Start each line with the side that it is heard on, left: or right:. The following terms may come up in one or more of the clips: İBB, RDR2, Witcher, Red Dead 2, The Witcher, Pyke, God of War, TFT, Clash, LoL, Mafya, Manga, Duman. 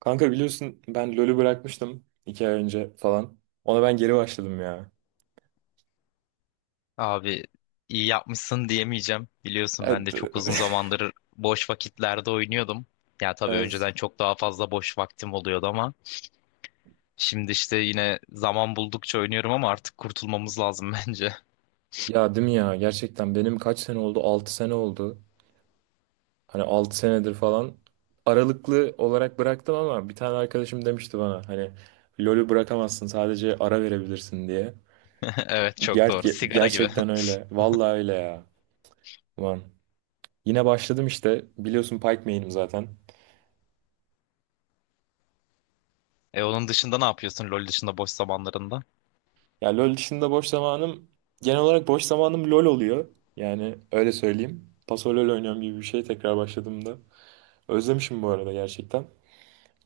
right: Kanka biliyorsun ben LoL'ü bırakmıştım 2 ay önce falan. Ona ben geri başladım ya.
left: Abi iyi yapmışsın diyemeyeceğim. Biliyorsun ben de
right: Evet.
left: çok uzun zamandır boş vakitlerde oynuyordum. Ya tabii
right: Evet.
left: önceden çok daha fazla boş vaktim oluyordu ama şimdi işte yine zaman buldukça oynuyorum ama artık kurtulmamız lazım bence.
right: Ya değil mi ya? Gerçekten benim kaç sene oldu? 6 sene oldu. Hani 6 senedir falan aralıklı olarak bıraktım ama bir tane arkadaşım demişti bana hani LoL'ü bırakamazsın sadece ara verebilirsin diye.
left: Evet, çok
right: Ger-
left: doğru. Sigara gibi.
right: gerçekten öyle. Vallahi öyle ya. Ulan. Yine başladım işte. Biliyorsun Pyke main'im zaten.
left: E, onun dışında ne yapıyorsun LoL dışında boş zamanlarında?
right: Ya LoL dışında boş zamanım genel olarak boş zamanım LoL oluyor. Yani öyle söyleyeyim. Paso LoL oynuyorum gibi bir şey tekrar başladığımda. Özlemişim bu arada gerçekten.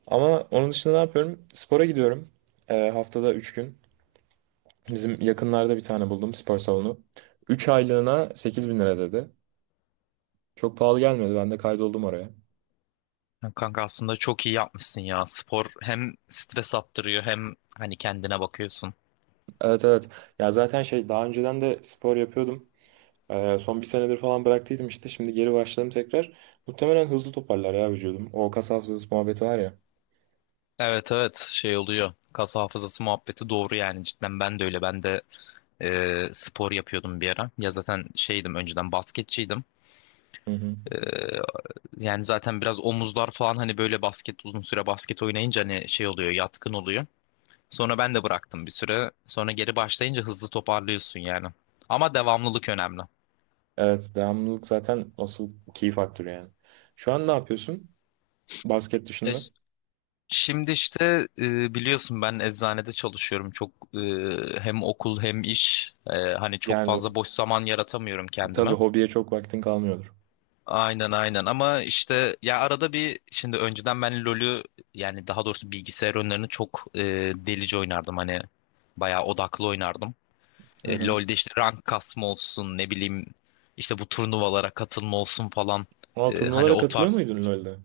right: Ama onun dışında ne yapıyorum? Spora gidiyorum. Haftada 3 gün. Bizim yakınlarda bir tane buldum spor salonu. 3 aylığına 8.000 lira dedi. Çok pahalı gelmedi. Ben de kaydoldum oraya.
left: Ya kanka aslında çok iyi yapmışsın ya. Spor hem stres attırıyor hem hani kendine bakıyorsun.
right: Evet, evet. Ya zaten şey daha önceden de spor yapıyordum. Son bir senedir falan bıraktıydım işte. Şimdi geri başladım tekrar. Muhtemelen hızlı toparlar ya vücudum. O kas hafızası muhabbeti var ya.
left: Evet, evet, şey oluyor. Kas hafızası muhabbeti doğru yani, cidden ben de öyle. Ben de spor yapıyordum bir ara. Ya zaten şeydim, önceden basketçiydim.
right: Hı hı.
left: Ee, yani zaten biraz omuzlar falan, hani böyle basket uzun süre basket oynayınca hani şey oluyor, yatkın oluyor. Sonra ben de bıraktım bir süre. Sonra geri başlayınca hızlı toparlıyorsun yani. Ama devamlılık önemli.
right: Evet, devamlılık zaten asıl key faktörü yani. Şu an ne yapıyorsun? Basket
left: E,
right: dışında.
left: ş- şimdi işte biliyorsun ben eczanede çalışıyorum. Çok hem okul hem iş, hani çok
right: Yani
left: fazla boş zaman yaratamıyorum
right: tabii
left: kendime.
right: hobiye çok vaktin kalmıyordur.
left: Aynen, aynen, ama işte ya arada bir, şimdi önceden ben LoL'ü, yani daha doğrusu bilgisayar oyunlarını çok delice oynardım, hani bayağı odaklı oynardım.
right: Hı hı.
left: LoL'de işte rank kasma olsun, ne bileyim işte bu turnuvalara katılma olsun falan.
right: Aa,
left: Hani
right: turnuvalara
left: o
right: katılıyor
left: tarz.
right: muydun LoL'de?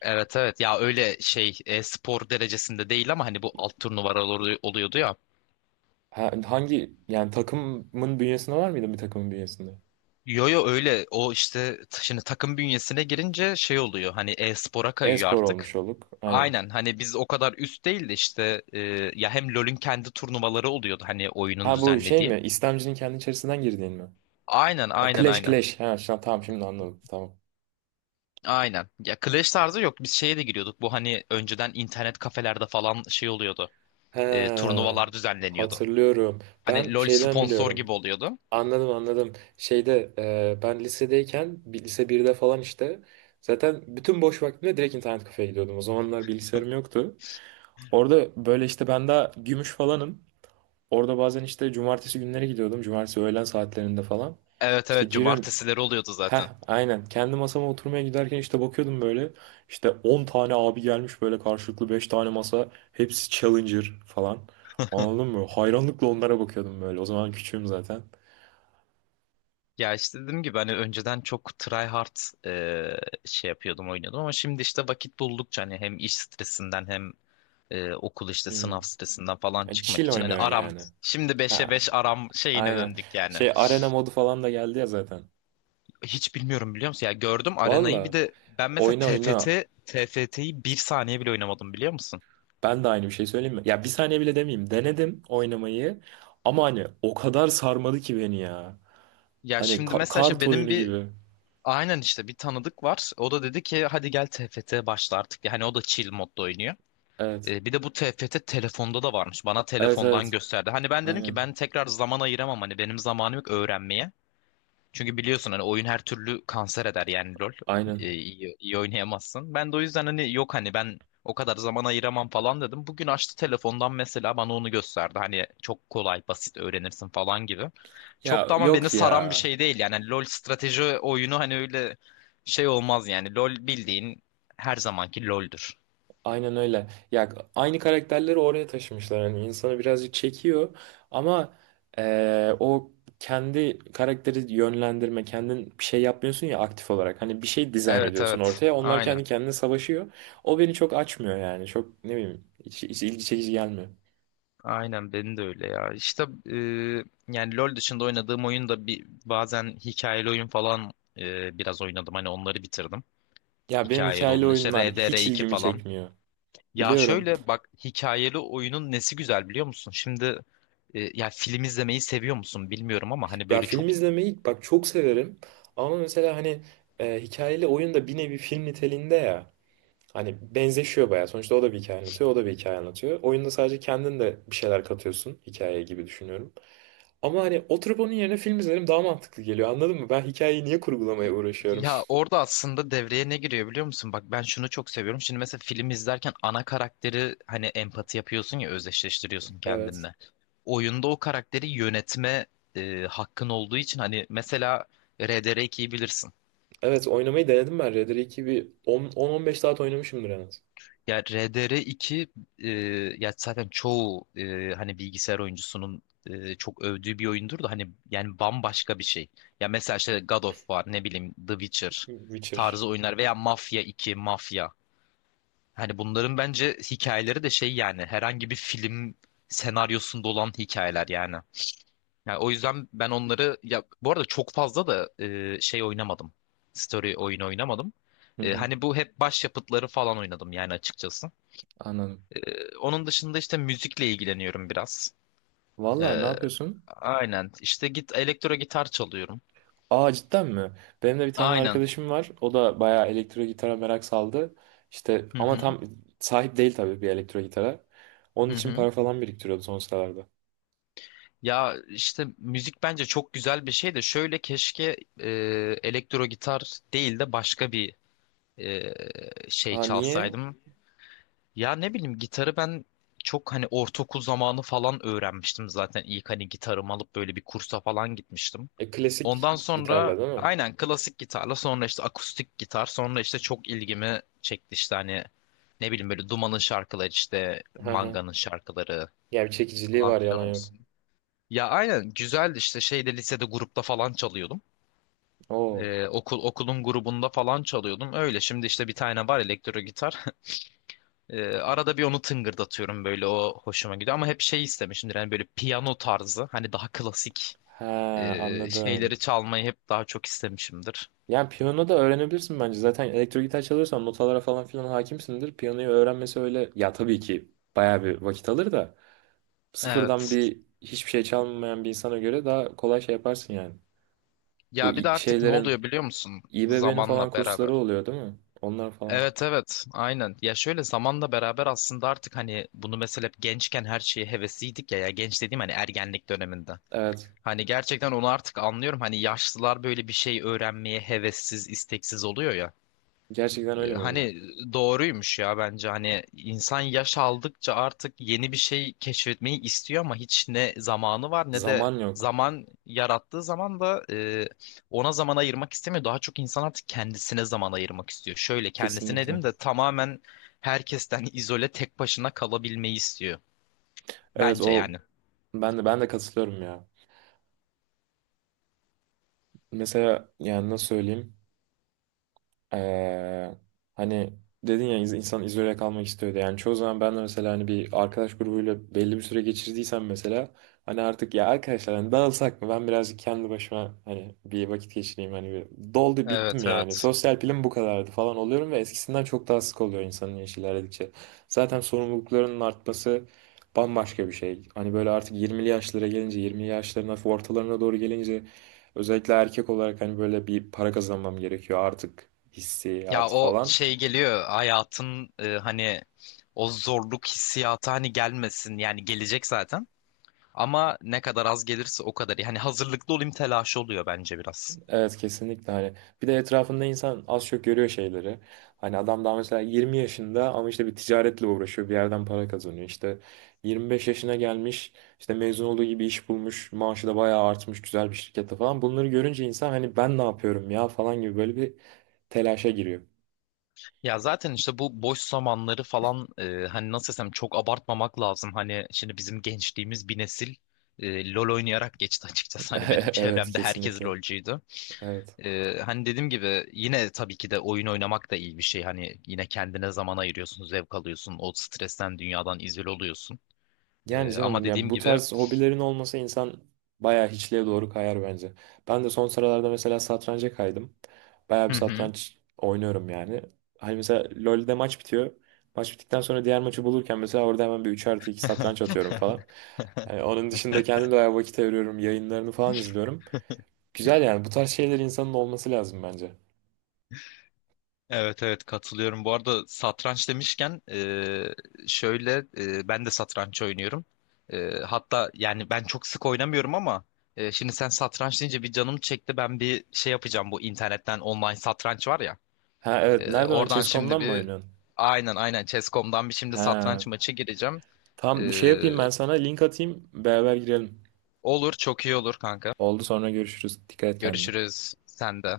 left: Evet, evet, ya öyle şey, spor derecesinde değil ama hani bu alt turnuvalar oluyordu ya.
right: Hangi yani takımın bünyesinde var mıydı, bir takımın bünyesinde?
left: Yo yo, öyle o işte şimdi takım bünyesine girince şey oluyor hani, e-spora kayıyor
right: E-spor
left: artık.
right: olmuş olduk. Aynen.
left: Aynen, hani biz o kadar üst değil de işte ya hem LoL'ün kendi turnuvaları oluyordu, hani oyunun
right: Ha, bu şey
left: düzenlediği.
right: mi? İstemcinin kendi içerisinden girdiğin mi?
left: Aynen,
right: Ha,
left: aynen,
right: Clash
left: aynen.
right: Clash. Ha, tamam, şimdi anladım. Tamam.
left: Aynen. Ya Clash tarzı yok, biz şeye de giriyorduk, bu hani önceden internet kafelerde falan şey oluyordu.
right: He,
left: Turnuvalar düzenleniyordu.
right: hatırlıyorum. Ben
left: Hani LoL
right: şeyden
left: sponsor
right: biliyorum.
left: gibi oluyordu.
right: Anladım, anladım. Şeyde ben lisedeyken lise birde falan işte zaten bütün boş vaktimde direkt internet kafeye gidiyordum. O zamanlar bilgisayarım yoktu. Orada böyle işte ben daha gümüş falanım. Orada bazen işte cumartesi günleri gidiyordum. Cumartesi öğlen saatlerinde falan.
left: Evet
right: İşte
left: evet,
right: giriyorum.
left: cumartesileri oluyordu
right: Heh,
left: zaten.
right: aynen. Kendi masama oturmaya giderken işte bakıyordum böyle. İşte 10 tane abi gelmiş böyle karşılıklı 5 tane masa. Hepsi Challenger falan. Anladın mı? Hayranlıkla onlara bakıyordum böyle. O zaman küçüğüm zaten.
left: Ya işte dediğim gibi hani önceden çok try hard e, şey yapıyordum, oynuyordum ama şimdi işte vakit buldukça hani hem iş stresinden hem okul işte
right: Hmm.
left: sınav stresinden falan
right: Yani
left: çıkmak
right: Chill
left: için hani
right: oynuyor
left: aram,
right: yani.
left: şimdi beşe
right: Ha,
left: 5 aram şeyine
right: aynen.
left: döndük yani.
right: Şey, arena modu falan da geldi ya zaten.
left: Hiç bilmiyorum, biliyor musun? Ya gördüm
right: Valla,
left: arenayı, bir de ben mesela
right: oyna oyna.
left: TFT, TFT'yi bir saniye bile oynamadım biliyor musun?
right: Ben de aynı bir şey söyleyeyim mi? Ya bir saniye bile demeyeyim. Denedim oynamayı. Ama hani o kadar sarmadı ki beni ya.
left: Ya
right: Hani
left: şimdi mesela işte
right: kart
left: benim
right: oyunu
left: bir,
right: gibi.
left: aynen işte bir tanıdık var. O da dedi ki hadi gel TFT başla artık. Yani o da chill modda oynuyor.
right: Evet.
left: Bir de bu TFT telefonda da varmış. Bana
right: Evet,
left: telefondan
right: evet.
left: gösterdi. Hani ben dedim ki
right: Aynen.
left: ben tekrar zaman ayıramam. Hani benim zamanım yok öğrenmeye. Çünkü biliyorsun hani oyun her türlü kanser eder yani, LOL.
right: Aynen.
left: İyi oynayamazsın. Ben de o yüzden hani yok, hani ben o kadar zaman ayıramam falan dedim. Bugün açtı telefondan mesela, bana onu gösterdi. Hani çok kolay, basit öğrenirsin falan gibi. Çok
right: Ya
left: da ama beni
right: yok ya.
left: saran bir şey değil. Yani LOL strateji oyunu, hani öyle şey olmaz yani. LOL bildiğin her zamanki LOL'dür.
right: Aynen öyle. Ya aynı karakterleri oraya taşımışlar. Yani insanı birazcık çekiyor ama o kendi karakteri yönlendirme, kendin bir şey yapmıyorsun ya aktif olarak. Hani bir şey dizayn
left: Evet,
right: ediyorsun
left: evet.
right: ortaya. Onlar
left: Aynen.
right: kendi kendine savaşıyor. O beni çok açmıyor yani. Çok ne bileyim, hiç ilgi çekici gelmiyor.
left: Aynen, benim de öyle ya. İşte e, yani LoL dışında oynadığım oyun da bir, bazen hikayeli oyun falan biraz oynadım. Hani onları bitirdim.
right: Ya benim
left: Hikayeli
right: hikayeli
left: olun. İşte
right: oyunlar hiç
left: RDR2
right: ilgimi
left: falan.
right: çekmiyor.
left: Ya
right: Biliyorum.
left: şöyle bak, hikayeli oyunun nesi güzel biliyor musun? Şimdi ya film izlemeyi seviyor musun bilmiyorum ama hani
right: Ya
left: böyle çok.
right: film izlemeyi bak çok severim ama mesela hani hikayeli oyun da bir nevi film niteliğinde ya. Hani benzeşiyor bayağı. Sonuçta o da bir hikaye anlatıyor, o da bir hikaye anlatıyor. Oyunda sadece kendin de bir şeyler katıyorsun hikayeye gibi düşünüyorum. Ama hani oturup onun yerine film izlerim daha mantıklı geliyor. Anladın mı? Ben hikayeyi niye kurgulamaya uğraşıyorum?
left: Ya orada aslında devreye ne giriyor biliyor musun? Bak, ben şunu çok seviyorum. Şimdi mesela film izlerken ana karakteri hani empati yapıyorsun ya, özdeşleştiriyorsun
right: Evet.
left: kendinle. Oyunda o karakteri yönetme hakkın olduğu için hani mesela RDR2'yi bilirsin.
right: Evet, oynamayı denedim ben. Red Dead 2 bir 10-15 saat oynamışımdır en az.
left: Ya RDR2 e, ya zaten çoğu hani bilgisayar oyuncusunun çok övdüğü bir oyundur da, hani yani bambaşka bir şey. Ya mesela işte God of War, ne bileyim The Witcher
right: Witcher.
left: tarzı oyunlar veya Mafya 2, Mafya. Hani bunların bence hikayeleri de şey yani, herhangi bir film senaryosunda olan hikayeler yani. Yani o yüzden ben onları, ya bu arada çok fazla da şey oynamadım. Story oyunu oynamadım.
right: Hı hı,
left: Hani bu hep başyapıtları falan oynadım yani açıkçası.
right: anladım.
left: Onun dışında işte müzikle ilgileniyorum biraz.
right: Vallahi ne
left: E,
right: yapıyorsun?
left: aynen işte elektro gitar çalıyorum.
right: Aa, cidden mi? Benim de bir tane
left: Aynen.
right: arkadaşım var. O da bayağı elektro gitara merak saldı. İşte
left: Hı
right: ama
left: hı.
right: tam sahip değil tabii bir elektro gitara. Onun
left: Hı
right: için
left: hı.
right: para falan biriktiriyordu son sıralarda.
left: Ya işte müzik bence çok güzel bir şey de, şöyle keşke elektro gitar değil de başka bir e, şey
right: Aa, niye?
left: çalsaydım. Ya ne bileyim, gitarı ben çok hani ortaokul zamanı falan öğrenmiştim zaten, ilk hani gitarımı alıp böyle bir kursa falan gitmiştim.
right: Klasik
left: Ondan sonra
right: gitarla değil mi?
left: aynen klasik gitarla, sonra işte akustik gitar, sonra işte çok ilgimi çekti işte hani, ne bileyim böyle Duman'ın şarkıları, işte
right: Hı hı.
left: Manga'nın şarkıları
right: Yani bir çekiciliği
left: falan
right: var,
left: filan
right: yalan yok.
left: olsun. Ya aynen, güzeldi işte şeyde, lisede grupta falan çalıyordum.
right: Oo.
left: Okulun grubunda falan çalıyordum. Öyle, şimdi işte bir tane var elektro gitar. Arada bir onu tıngırdatıyorum böyle, o hoşuma gidiyor. Ama hep şey istemişimdir yani, böyle piyano tarzı hani daha klasik
right: He, anladım.
left: şeyleri çalmayı hep daha çok istemişimdir.
right: Yani piyano da öğrenebilirsin bence. Zaten elektro gitar çalıyorsan notalara falan filan hakimsindir. Piyanoyu öğrenmesi öyle. Ya tabii ki bayağı bir vakit alır da sıfırdan
left: Evet.
right: bir hiçbir şey çalmayan bir insana göre daha kolay şey yaparsın yani. Bu
left: Ya bir de artık ne
right: şeylerin,
left: oluyor biliyor musun?
right: İBB'nin
left: Zamanla
right: falan kursları
left: beraber.
right: oluyor değil mi? Onlar falan.
left: Evet, evet, aynen. Ya şöyle, zamanla beraber aslında artık hani bunu mesela, hep gençken her şeye hevesliydik ya. Ya genç dediğim hani ergenlik döneminde.
right: Evet.
left: Hani gerçekten onu artık anlıyorum. Hani yaşlılar böyle bir şey öğrenmeye hevessiz, isteksiz oluyor ya.
right: Gerçekten
left: Ee,
right: öyle mi oluyor?
left: Hani doğruymuş ya bence. Hani insan yaş aldıkça artık yeni bir şey keşfetmeyi istiyor ama hiç ne zamanı var ne de
right: Zaman yok.
left: zaman, yarattığı zaman da ona zaman ayırmak istemiyor. Daha çok insan artık kendisine zaman ayırmak istiyor. Şöyle kendisine
right: Kesinlikle.
left: dedim de, tamamen herkesten izole, tek başına kalabilmeyi istiyor.
right: Evet,
left: Bence
right: o,
left: yani.
right: ben de katılıyorum ya. Mesela yani nasıl söyleyeyim? Ee, hani dedin ya, insan izole kalmak istiyordu. Yani çoğu zaman ben de mesela hani bir arkadaş grubuyla belli bir süre geçirdiysem mesela, hani artık ya arkadaşlar hani dağılsak mı? Ben birazcık kendi başıma hani bir vakit geçireyim, hani bir doldu
left: Evet,
right: bittim yani.
left: evet.
right: Sosyal pilim bu kadardı falan oluyorum ve eskisinden çok daha sık oluyor insanın yaşı ilerledikçe. Zaten sorumluluklarının artması bambaşka bir şey. Hani böyle artık 20'li yaşlara gelince, 20'li yaşların hafif ortalarına doğru gelince, özellikle erkek olarak, hani böyle bir para kazanmam gerekiyor artık
left: Ya
right: hissiyatı
left: o
right: falan.
left: şey geliyor hayatın, hani o zorluk hissiyatı, hani gelmesin yani, gelecek zaten ama ne kadar az gelirse o kadar iyi. Hani hazırlıklı olayım telaşı oluyor bence biraz.
right: Evet, kesinlikle, hani bir de etrafında insan az çok görüyor şeyleri. Hani adam daha mesela 20 yaşında ama işte bir ticaretle uğraşıyor, bir yerden para kazanıyor. İşte 25 yaşına gelmiş, işte mezun olduğu gibi iş bulmuş, maaşı da bayağı artmış güzel bir şirkette falan. Bunları görünce insan hani ben ne yapıyorum ya falan gibi böyle bir telaşa giriyor.
left: Ya zaten işte bu boş zamanları falan hani nasıl desem, çok abartmamak lazım. Hani şimdi bizim gençliğimiz bir nesil LOL oynayarak geçti açıkçası. Hani benim
right: Evet,
left: çevremde herkes
right: kesinlikle,
left: LOLcuydu.
right: evet.
left: Hani dediğim gibi yine tabii ki de oyun oynamak da iyi bir şey. Hani yine kendine zaman ayırıyorsun, zevk alıyorsun, o stresten, dünyadan izole oluyorsun.
right: Yani
left: Ama
right: canım ya,
left: dediğim
right: bu
left: gibi,
right: tarz hobilerin olmasa insan bayağı hiçliğe doğru kayar bence. Ben de son sıralarda mesela satranca kaydım. Bayağı bir
left: hı hı.
right: satranç oynuyorum yani. Hani mesela LoL'de maç bitiyor. Maç bittikten sonra diğer maçı bulurken mesela orada hemen bir 3+2 satranç atıyorum falan. Yani onun dışında kendim de bayağı vakit ayırıyorum. Yayınlarını falan izliyorum. Güzel yani, bu tarz şeyler insanın olması lazım bence.
left: Evet, evet, katılıyorum. Bu arada satranç demişken şöyle ben de satranç oynuyorum. Hatta yani ben çok sık oynamıyorum ama şimdi sen satranç deyince bir canım çekti. Ben bir şey yapacağım, bu internetten online satranç var ya.
right: Ha evet, nereden o?
left: Oradan şimdi
right: Chess.com'dan mı
left: bir,
right: oynuyorsun?
left: aynen aynen Chess.com'dan bir şimdi
right: Ha,
left: satranç maçı gireceğim. Ee,
right: tamam, bir şey yapayım ben sana link atayım, beraber girelim.
left: olur, çok iyi olur kanka.
right: Oldu, sonra görüşürüz. Dikkat et kendine.
left: Görüşürüz, sen de.